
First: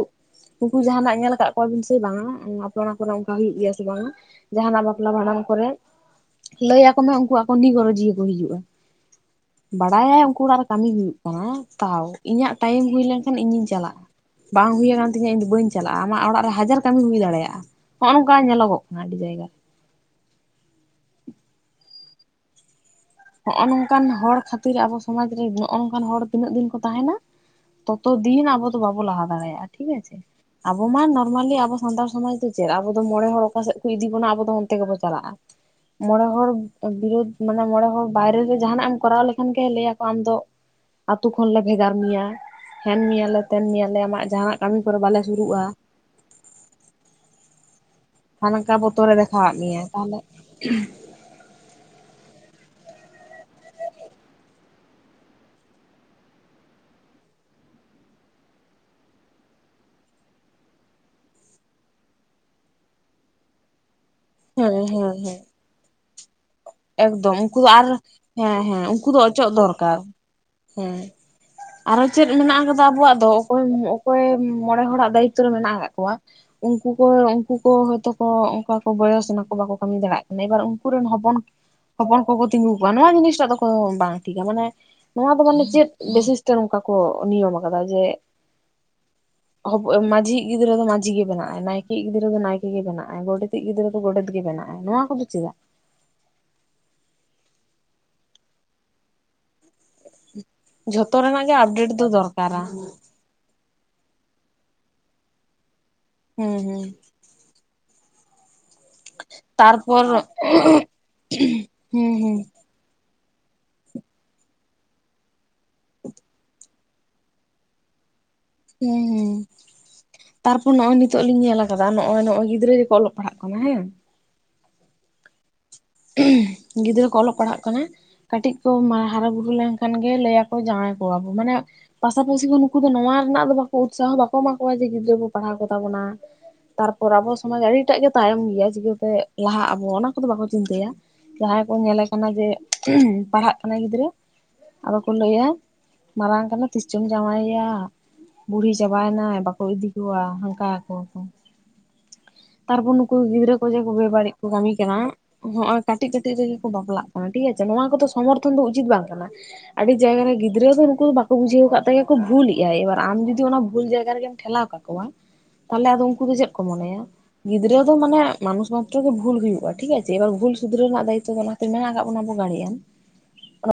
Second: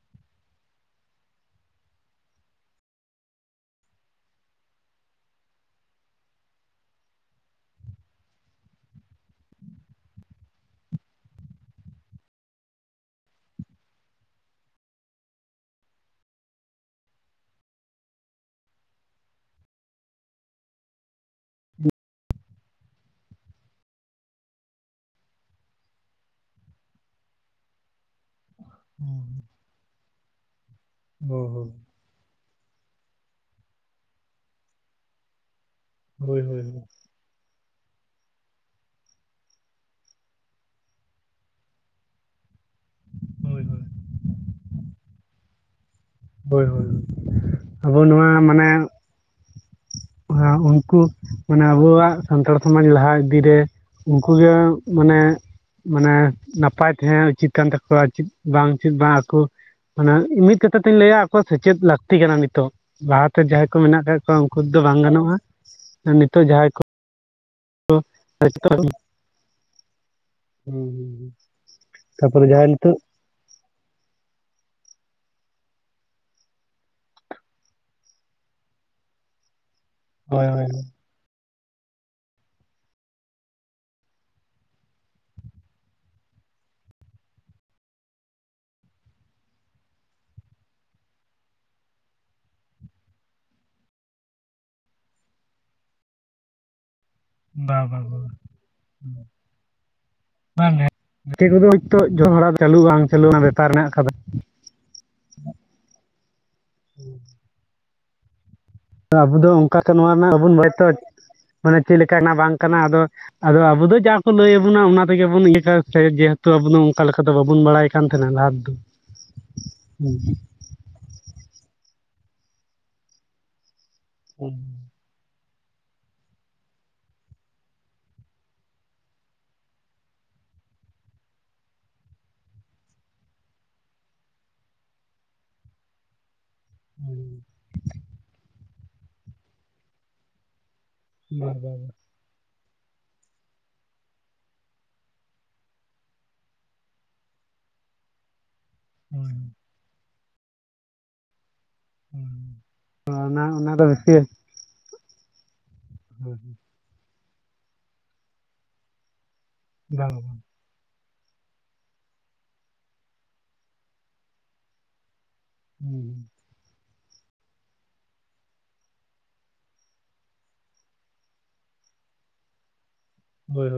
S1: ᱩᱱᱠᱩ ᱡᱟᱦᱱᱟᱜ ᱧᱮᱞ ᱟᱠᱟᱫ ᱠᱚᱣᱟᱵᱤᱱ ᱥᱮ ᱵᱟᱝ ᱼᱟ ᱟᱯᱮ ᱚᱱᱟ ᱠᱚᱨᱮ ᱚᱱᱠᱟ ᱦᱩᱭᱩᱜ ᱜᱮᱭᱟ ᱥᱮ ᱵᱟᱝᱟ? ᱡᱟᱦᱱᱟᱜ ᱵᱟᱯᱞᱟ ᱵᱷᱟᱸᱰᱟᱱ ᱠᱚᱨᱮ ᱞᱟᱹᱭ ᱟᱠᱚ ᱢᱮ ᱩᱱᱠᱩ ᱟᱠᱚ ᱱᱤᱜᱚᱨᱚ ᱚᱡᱤᱭᱟᱹ ᱠᱚ ᱦᱤᱡᱩᱜᱼᱟ ᱾ ᱵᱟᱲᱟᱭᱟᱭ ᱩᱱᱠᱩ ᱚᱲᱟᱜ ᱨᱮ ᱠᱟᱹᱢᱤ ᱦᱩᱭᱩᱜ ᱠᱟᱱᱟ ᱛᱟᱣ ᱤᱧᱟᱹᱜ ᱴᱟᱭᱤᱢ ᱦᱩᱭ ᱞᱮᱱᱠᱷᱟᱱ ᱤᱧᱤᱧ ᱪᱟᱞᱟᱜᱼᱟ ᱾ ᱵᱟᱝ ᱦᱩᱭ ᱟᱠᱟᱱ ᱛᱤᱧᱟᱹ ᱤᱧ ᱫᱚ ᱵᱟᱹᱧ ᱪᱟᱞᱟᱜᱼᱟ, ᱟᱢᱟᱜ ᱚᱲᱟᱜ ᱨᱮ ᱦᱟᱡᱟᱨ ᱠᱟᱹᱢᱤ ᱦᱩᱭ ᱫᱟᱲᱮᱭᱟᱜᱼᱟ ᱾ ᱱᱚᱜᱼ ᱱᱚᱝᱠᱟ ᱧᱮᱞᱚᱜᱚᱜ ᱠᱟᱱᱟ ᱟᱹᱰᱤ ᱡᱟᱭᱜᱟ ᱦᱚᱜᱼᱚ ᱱᱚᱝᱠᱟᱱ ᱦᱚᱲ ᱠᱷᱟᱛᱤᱨ ᱟᱵᱚ ᱥᱚᱢᱟᱡᱽ ᱨᱮ ᱱᱚᱜᱼᱚ ᱱᱚᱝᱠᱟᱱ ᱦᱚᱲ ᱛᱤᱱᱟᱹᱜ ᱫᱤᱱ ᱠᱚ ᱛᱟᱦᱮᱱᱟ ᱛᱚᱛᱚ ᱫᱤᱱ ᱟᱵᱚ ᱫᱚ ᱵᱟᱵᱚ ᱞᱟᱦᱟ ᱫᱟᱲᱮᱭᱟᱜᱼᱟ ᱴᱷᱤᱠ ᱟᱪᱷᱮ, ᱟᱵᱚ ᱢᱟ
S2: ᱦᱳ
S1: ᱱᱚᱨᱢᱟᱞᱤ
S2: ᱦᱳ
S1: ᱟᱵᱚ ᱥᱟᱱᱛᱟᱲ ᱥᱚᱢᱟᱡᱽ ᱫᱚ ᱪᱮᱫ ᱟᱵᱚ ᱢᱚᱬᱮ ᱦᱚᱲ ᱚᱠᱟᱥᱮᱫ ᱠᱚ ᱤᱫᱤ ᱵᱚᱱᱟ ᱟᱵᱚ ᱫᱚ ᱚᱱᱛᱮ ᱜᱮᱵᱚ ᱪᱟᱞᱟᱜᱼᱟ, ᱢᱚᱬᱮ
S2: ᱦᱳᱭ
S1: ᱦᱚᱲ
S2: ᱦᱳᱭ ᱦᱳᱭ
S1: ᱵᱤᱨᱩᱫ ᱢᱟᱱᱮ ᱢᱚᱬᱮ ᱦᱚᱲ ᱵᱟᱭᱨᱮ ᱨᱮ ᱡᱟᱦᱱᱟᱜ ᱮᱢ ᱠᱚᱨᱟᱣ ᱞᱮᱠᱷᱟᱱ ᱜᱮ ᱞᱟᱹᱭ ᱟᱠᱚ ᱟᱢ ᱫᱚ ᱟᱛᱩ ᱠᱷᱚᱱ ᱞᱮ ᱵᱷᱮᱜᱟᱨ ᱢᱮᱭᱟ, ᱦᱮᱱ ᱢᱮᱭᱟᱞᱮ
S2: ᱦᱳᱭ
S1: ᱛᱮᱱ ᱢᱮᱭᱟᱞᱮ ᱟᱢᱟᱜ ᱡᱟᱦᱟᱱᱟᱜ ᱠᱟᱹᱢᱤ ᱠᱚᱨᱮ ᱵᱟᱞᱮ ᱥᱩᱨᱩᱜᱼᱟ ᱾
S2: ᱦᱳᱭ ᱦᱳᱭ ᱾ ᱟᱵᱚ ᱱᱚᱣᱟ ᱢᱟᱱᱮ
S1: ᱦᱟᱱᱠᱟ ᱵᱚᱛᱚᱨᱮ ᱫᱮᱠᱷᱟᱣᱟᱫ ᱢᱮᱭᱟ ᱾
S2: ᱦᱮᱸ ᱩᱱᱠᱩ ᱢᱟᱱᱮ ᱟᱵᱩᱣᱟᱜ ᱥᱟᱱᱛᱟᱲ ᱥᱚᱢᱟᱡᱽ ᱞᱟᱦᱟ ᱤᱫᱤ ᱨᱮ ᱩᱱᱠᱩ ᱜᱮ ᱢᱟᱱᱮ ᱢᱟᱱᱮ ᱱᱟᱯᱟᱭ ᱛᱟᱦᱮᱸ ᱩᱪᱤᱛ ᱠᱟᱱ ᱛᱟᱠᱚᱣᱟ ᱪᱮᱫ ᱵᱟᱝ ᱪᱮᱫ ᱵᱟᱝ ᱟᱠᱚ ᱢᱟᱱᱮ ᱢᱤᱫ ᱠᱟᱛᱷᱟ ᱛᱮᱧ ᱞᱟᱹᱭᱟ ᱟᱠᱚ ᱥᱮᱪᱮᱫ ᱞᱟᱹᱠᱛᱤ ᱠᱟᱱᱟ ᱱᱤᱛᱚᱜ ᱞᱟᱦᱟᱛᱮ ᱡᱟᱦᱟᱸᱭ ᱠᱚ ᱢᱮᱱᱟᱜ ᱟᱠᱟᱫ ᱠᱚᱣᱟ ᱩᱱᱠᱩ
S1: ᱦᱮᱸ
S2: ᱫᱚ ᱵᱟᱝ
S1: ᱦᱮᱸ
S2: ᱜᱟᱱᱚᱜᱼᱟ
S1: ᱦᱮᱸ ᱾
S2: ᱱᱤᱛᱚᱜ ᱡᱟᱦᱟᱭ ᱠᱚ
S1: ᱮᱠᱫᱚᱢ ᱩᱱᱠᱩ ᱫᱚ ᱟᱨ, ᱦᱮᱸ ᱦᱮᱸ ᱩᱱᱠᱩ ᱫᱚ ᱚᱪᱚᱜ ᱫᱚᱨᱠᱟᱨ ᱾ ᱦᱮᱸ, ᱟᱨᱚ ᱪᱮᱫ
S2: ᱛᱟᱯᱚᱨᱮ
S1: ᱢᱮᱱᱟᱜ
S2: ᱡᱟᱦᱟᱸᱭ
S1: ᱟᱠᱟᱫᱟ
S2: ᱱᱤᱛᱚᱜ
S1: ᱟᱵᱚᱣᱟᱜ ᱫᱚ ᱚᱠᱚᱭᱮᱢ ᱚᱠᱚᱭᱮᱢ ᱢᱚᱬᱮ ᱦᱚᱲᱟᱜ ᱫᱟᱭᱤᱛᱛᱚ ᱨᱮ ᱢᱮᱱᱟᱜ ᱟᱠᱟᱫ ᱠᱚᱣᱟ, ᱩᱱᱠᱩ ᱠᱚ ᱩᱱᱠᱩ ᱠᱚ ᱦᱚᱭᱛᱳ ᱠᱚ ᱚᱱᱠᱟ ᱠᱚ ᱵᱚᱭᱚᱥ ᱮᱱᱟ ᱠᱚ ᱵᱟᱠᱚ ᱠᱟᱹᱢᱤ ᱫᱟᱲᱮᱜ ᱠᱟᱱᱟ
S2: ᱦᱳᱭ
S1: ᱮᱵᱟᱨ
S2: ᱦᱳᱭ
S1: ᱩᱱᱠᱩ ᱨᱮᱱ ᱦᱚᱯᱚᱱ ᱦᱚᱯᱚᱱ ᱠᱚᱠᱚ ᱛᱤᱸᱜᱩ ᱠᱚᱣᱟ ᱱᱚᱣᱟ ᱡᱤᱱᱤᱥᱴᱟᱜ ᱫᱚ ᱠᱚ ᱵᱟᱝ ᱴᱷᱤᱠᱟ ᱾ ᱢᱟᱱᱮ ᱱᱚᱣᱟ ᱫᱚ ᱢᱟᱱᱮ ᱪᱮᱫ ᱵᱤᱥᱤᱥ ᱛᱮ ᱱᱚᱝᱠᱟ ᱠᱚ ᱱᱤᱭᱚᱢ ᱠᱟᱫᱟ ᱡᱮ ᱢᱟᱡᱷᱤ ᱣᱤᱡ ᱜᱤᱫᱽᱨᱟᱹ ᱫᱚ ᱢᱟᱹᱡᱷᱤ ᱜᱮ ᱵᱮᱱᱟᱜ ᱟᱭ, ᱱᱟᱭᱠᱮ ᱤᱡ ᱜᱤᱫᱽᱨᱟᱹ ᱫᱚ ᱱᱟᱭᱠᱮ ᱜᱮ ᱵᱮᱱᱟᱜᱼᱟᱭ, ᱜᱚᱰᱮᱛ ᱤᱡ ᱜᱤᱫᱽᱨᱟᱹ ᱫᱚ ᱜᱚᱰᱮᱛ ᱜᱮ ᱵᱮᱱᱟᱜᱼᱟ ᱾ ᱱᱚᱣᱟ ᱠᱚᱫᱚ ᱪᱮᱫᱟᱜ?
S2: ᱵᱟ ᱵᱟ ᱵᱟ ᱾ ᱵᱟᱝ ᱜᱮ
S1: ᱡᱷᱚᱛᱚ
S2: ᱜᱟᱛᱮ
S1: ᱨᱮᱱᱟᱜ ᱜᱮ
S2: ᱠᱚᱫᱚ
S1: ᱟᱯᱰᱮᱴ
S2: ᱦᱚᱳᱭᱛᱳ
S1: ᱫᱚ
S2: ᱡᱷᱚᱜᱲᱟ
S1: ᱫᱚᱨᱠᱟᱨᱟ
S2: ᱪᱟᱹᱞᱩ ᱵᱟᱝ ᱪᱟᱹᱞᱩ ᱨᱮᱱᱟᱜ ᱵᱮᱯᱟᱨ ᱦᱮᱱᱟᱜ ᱠᱟᱫᱟ ᱾
S1: ᱦᱩᱸ ᱦᱩᱸ ᱾
S2: [unintelligible] ᱟᱵᱚ ᱫᱚ ᱚᱱᱠᱟ ᱛᱚ
S1: ᱛᱟᱨᱯᱚᱨ
S2: ᱱᱚᱣᱟ ᱨᱮᱱᱟᱜ ᱵᱟᱵᱚᱱ ᱵᱟᱲᱟᱭᱟ ᱛᱚ ᱢᱟᱱᱮ ᱪᱮᱫ
S1: ᱦᱩᱸ
S2: ᱞᱮᱠᱟᱱᱟ
S1: ᱦᱩᱸ
S2: ᱵᱟᱝ ᱠᱟᱱᱟ, ᱟᱫᱚ ᱟᱫᱚ ᱟᱵᱚ ᱫᱚ ᱡᱟ ᱠᱚ ᱞᱟᱹᱭ ᱟᱵᱚᱱᱟ ᱚᱱᱟ ᱛᱮᱜᱮᱵᱚᱱ ᱤᱭᱟᱹ ᱠᱟᱜ-ᱟ ᱥᱮ ᱡᱮᱦᱮᱛᱩ ᱟᱵᱚ ᱫᱚ ᱚᱱᱠᱟ ᱞᱮᱠᱟ ᱫᱚ ᱵᱟᱵᱚᱱ ᱵᱟᱲᱟᱭ ᱠᱟᱱ ᱛᱟᱦᱮᱸᱱᱟ ᱞᱟᱦᱟ
S1: ᱦᱩᱸ ᱦᱩᱸ, ᱛᱟᱨᱯ ᱱᱚᱜᱼᱚᱭ ᱱᱤᱛᱚᱜ ᱞᱤᱧ ᱧᱮᱞ ᱟᱠᱟᱫᱟ ᱱᱚᱜᱼᱚᱭ ᱱᱚᱜ-ᱚᱭ ᱜᱤᱫᱽᱨᱟᱹ ᱜᱮᱠᱚ ᱚᱞᱚᱜ ᱯᱟᱲᱦᱟᱜ ᱠᱟᱱᱟ ᱦᱮᱸ ᱾
S2: ᱦᱩᱸ ᱾
S1: ᱜᱤᱫᱽᱨᱟᱹ ᱠᱚ ᱚᱞᱚᱜ ᱯᱟᱲᱦᱟᱜ ᱠᱟᱱᱟ ᱠᱟᱹᱴᱤᱡ ᱠᱚ ᱢᱟ ᱦᱟᱨᱟ ᱵᱩᱨᱩ ᱞᱮᱱᱠᱷᱟᱱ ᱜᱮ ᱞᱟᱹᱭᱟ ᱠᱚ ᱡᱟᱶᱟᱭ ᱠᱚᱣᱟ ᱵᱚ ᱢᱟᱱᱮ ᱯᱟᱥᱟᱯᱟᱥᱤ ᱠᱷᱚᱱ ᱱᱩᱠᱩ ᱫᱚ ᱱᱚᱣᱟ ᱨᱮᱱᱟᱜ ᱫᱚ ᱵᱟᱠᱚ ᱩᱛᱥᱟᱦᱚ ᱵᱟᱠᱚ ᱮᱢᱟ ᱠᱚᱣᱟ ᱡᱮ ᱜᱤᱫᱽᱨᱟᱹ ᱵᱚᱱ ᱯᱟᱲᱦᱟᱣ ᱠᱚᱛᱟ ᱵᱚᱱᱟ ᱾ ᱛᱟᱨᱯᱚᱨ ᱟᱵᱚ
S2: ᱦᱩᱸ
S1: ᱥᱚᱢᱟᱡᱽ ᱟᱹᱰᱤ ᱴᱟᱜ ᱜᱮ ᱛᱟᱭᱚᱢ ᱜᱮᱭᱟ ᱪᱤᱠᱟᱹ ᱛᱮ ᱞᱟᱦᱟᱜ ᱟᱵᱚ ᱚᱱᱟ ᱠᱚᱫᱚ ᱵᱟᱠᱚ ᱪᱤᱱᱛᱟᱹᱭᱟ ᱾
S2: ᱵᱟ
S1: ᱡᱟᱦᱟᱭ
S2: ᱵᱟ
S1: ᱠᱚ ᱧᱮᱞᱮ ᱠᱟᱱᱟ ᱡᱮ ᱯᱟᱲᱦᱟᱜ ᱠᱟᱱᱟᱭ ᱜᱤᱫᱽᱨᱟᱹ ᱟᱫᱚ ᱠᱚ ᱞᱟᱹᱭᱟ ᱢᱟᱨᱟᱝ ᱠᱟᱱᱟ ᱛᱤᱥ ᱪᱚᱢ ᱡᱟᱶᱟᱭᱮᱭᱟ ᱵᱩᱲᱦᱤ
S2: ᱵᱟ
S1: ᱪᱟᱵᱟᱭᱱᱟᱭ ᱵᱟᱠᱚ ᱤᱫᱤ ᱠᱚᱣᱟ ᱦᱟᱱᱠᱟᱣᱟ ᱠᱚᱣᱟ ᱠᱚ ᱾ ᱛᱟᱨᱯᱚᱨ ᱱᱩᱠᱩ
S2: ᱚᱱᱟ
S1: ᱜᱤᱫᱽᱨᱟᱹ ᱠᱚ
S2: ᱚᱱᱟ
S1: ᱡᱮ
S2: ᱫᱚ
S1: ᱵᱮ
S2: ᱵᱮᱥᱤ
S1: ᱵᱟᱹᱲᱤᱡ ᱠᱚ ᱠᱟᱹᱢᱤ ᱠᱟᱱᱟ ᱦᱚᱸᱜᱼᱚᱭ ᱠᱟᱹᱴᱤᱡ ᱠᱟᱹᱴᱤᱡ ᱨᱮᱜᱮ ᱠᱚ ᱵᱟᱯᱞᱟᱜ ᱠᱟᱱᱟ ᱴᱷᱤᱠ ᱟᱪᱷᱮ ᱱᱚᱣᱟ ᱠᱚᱫᱚ ᱥᱚᱢᱚᱨᱛᱷᱚᱱ ᱫᱚ ᱩᱪᱤᱛ ᱵᱟᱝ ᱠᱟᱱᱟ ᱾ ᱟᱹᱰᱤ
S2: ᱵᱟᱝ
S1: ᱡᱟᱭᱜᱟ ᱨᱮ
S2: ᱵᱟᱝ
S1: ᱜᱤᱫ ᱜᱤᱫᱽᱨᱟᱹ ᱫᱚ ᱱᱩᱠᱩ ᱵᱟᱠᱚ ᱵᱩᱡᱷᱟᱹᱣ ᱟᱠᱟᱫ ᱛᱮᱜᱮ ᱠᱚ ᱵᱷᱩᱞᱮᱫᱼᱟᱭ ᱮᱵᱟᱨ ᱟᱢ ᱡᱩᱫᱤ ᱚᱱᱟ ᱵᱷᱩᱞ ᱡᱟᱭᱜᱟ ᱨᱮᱜᱮᱢ ᱴᱷᱮᱞᱟᱣ ᱠᱟ ᱠᱚᱣᱟ ᱾ ᱛᱟᱦᱚᱞᱮ ᱟᱫᱚ ᱩᱱᱠᱩ ᱫᱚ ᱪᱮᱫ ᱠᱚ ᱢᱚᱱᱮᱭᱟ ᱜᱤᱫᱽᱨᱟᱹ ᱫᱚ ᱢᱟᱱᱮ ᱢᱟᱱᱩᱥ ᱢᱟᱛᱨᱚ ᱜᱮ ᱵᱷᱩᱞ ᱦᱩᱭᱩᱜᱼᱟ ᱴᱷᱤᱠ ᱟᱪᱷᱮ ᱾ ᱮᱵᱟᱨ ᱵᱷᱩᱞ ᱥᱩᱫᱷᱨᱟᱹ ᱨᱮᱱᱟᱜ ᱫᱟᱭᱤᱛᱛᱚ ᱫᱚ ᱚᱱᱟᱛᱮ ᱢᱮᱱᱟᱜ ᱠᱟᱜ ᱵᱚᱱᱟ ᱵᱚ ᱜᱟᱲᱤᱭᱮᱱ᱾
S2: ᱦᱳᱭ ᱦᱳᱭ᱾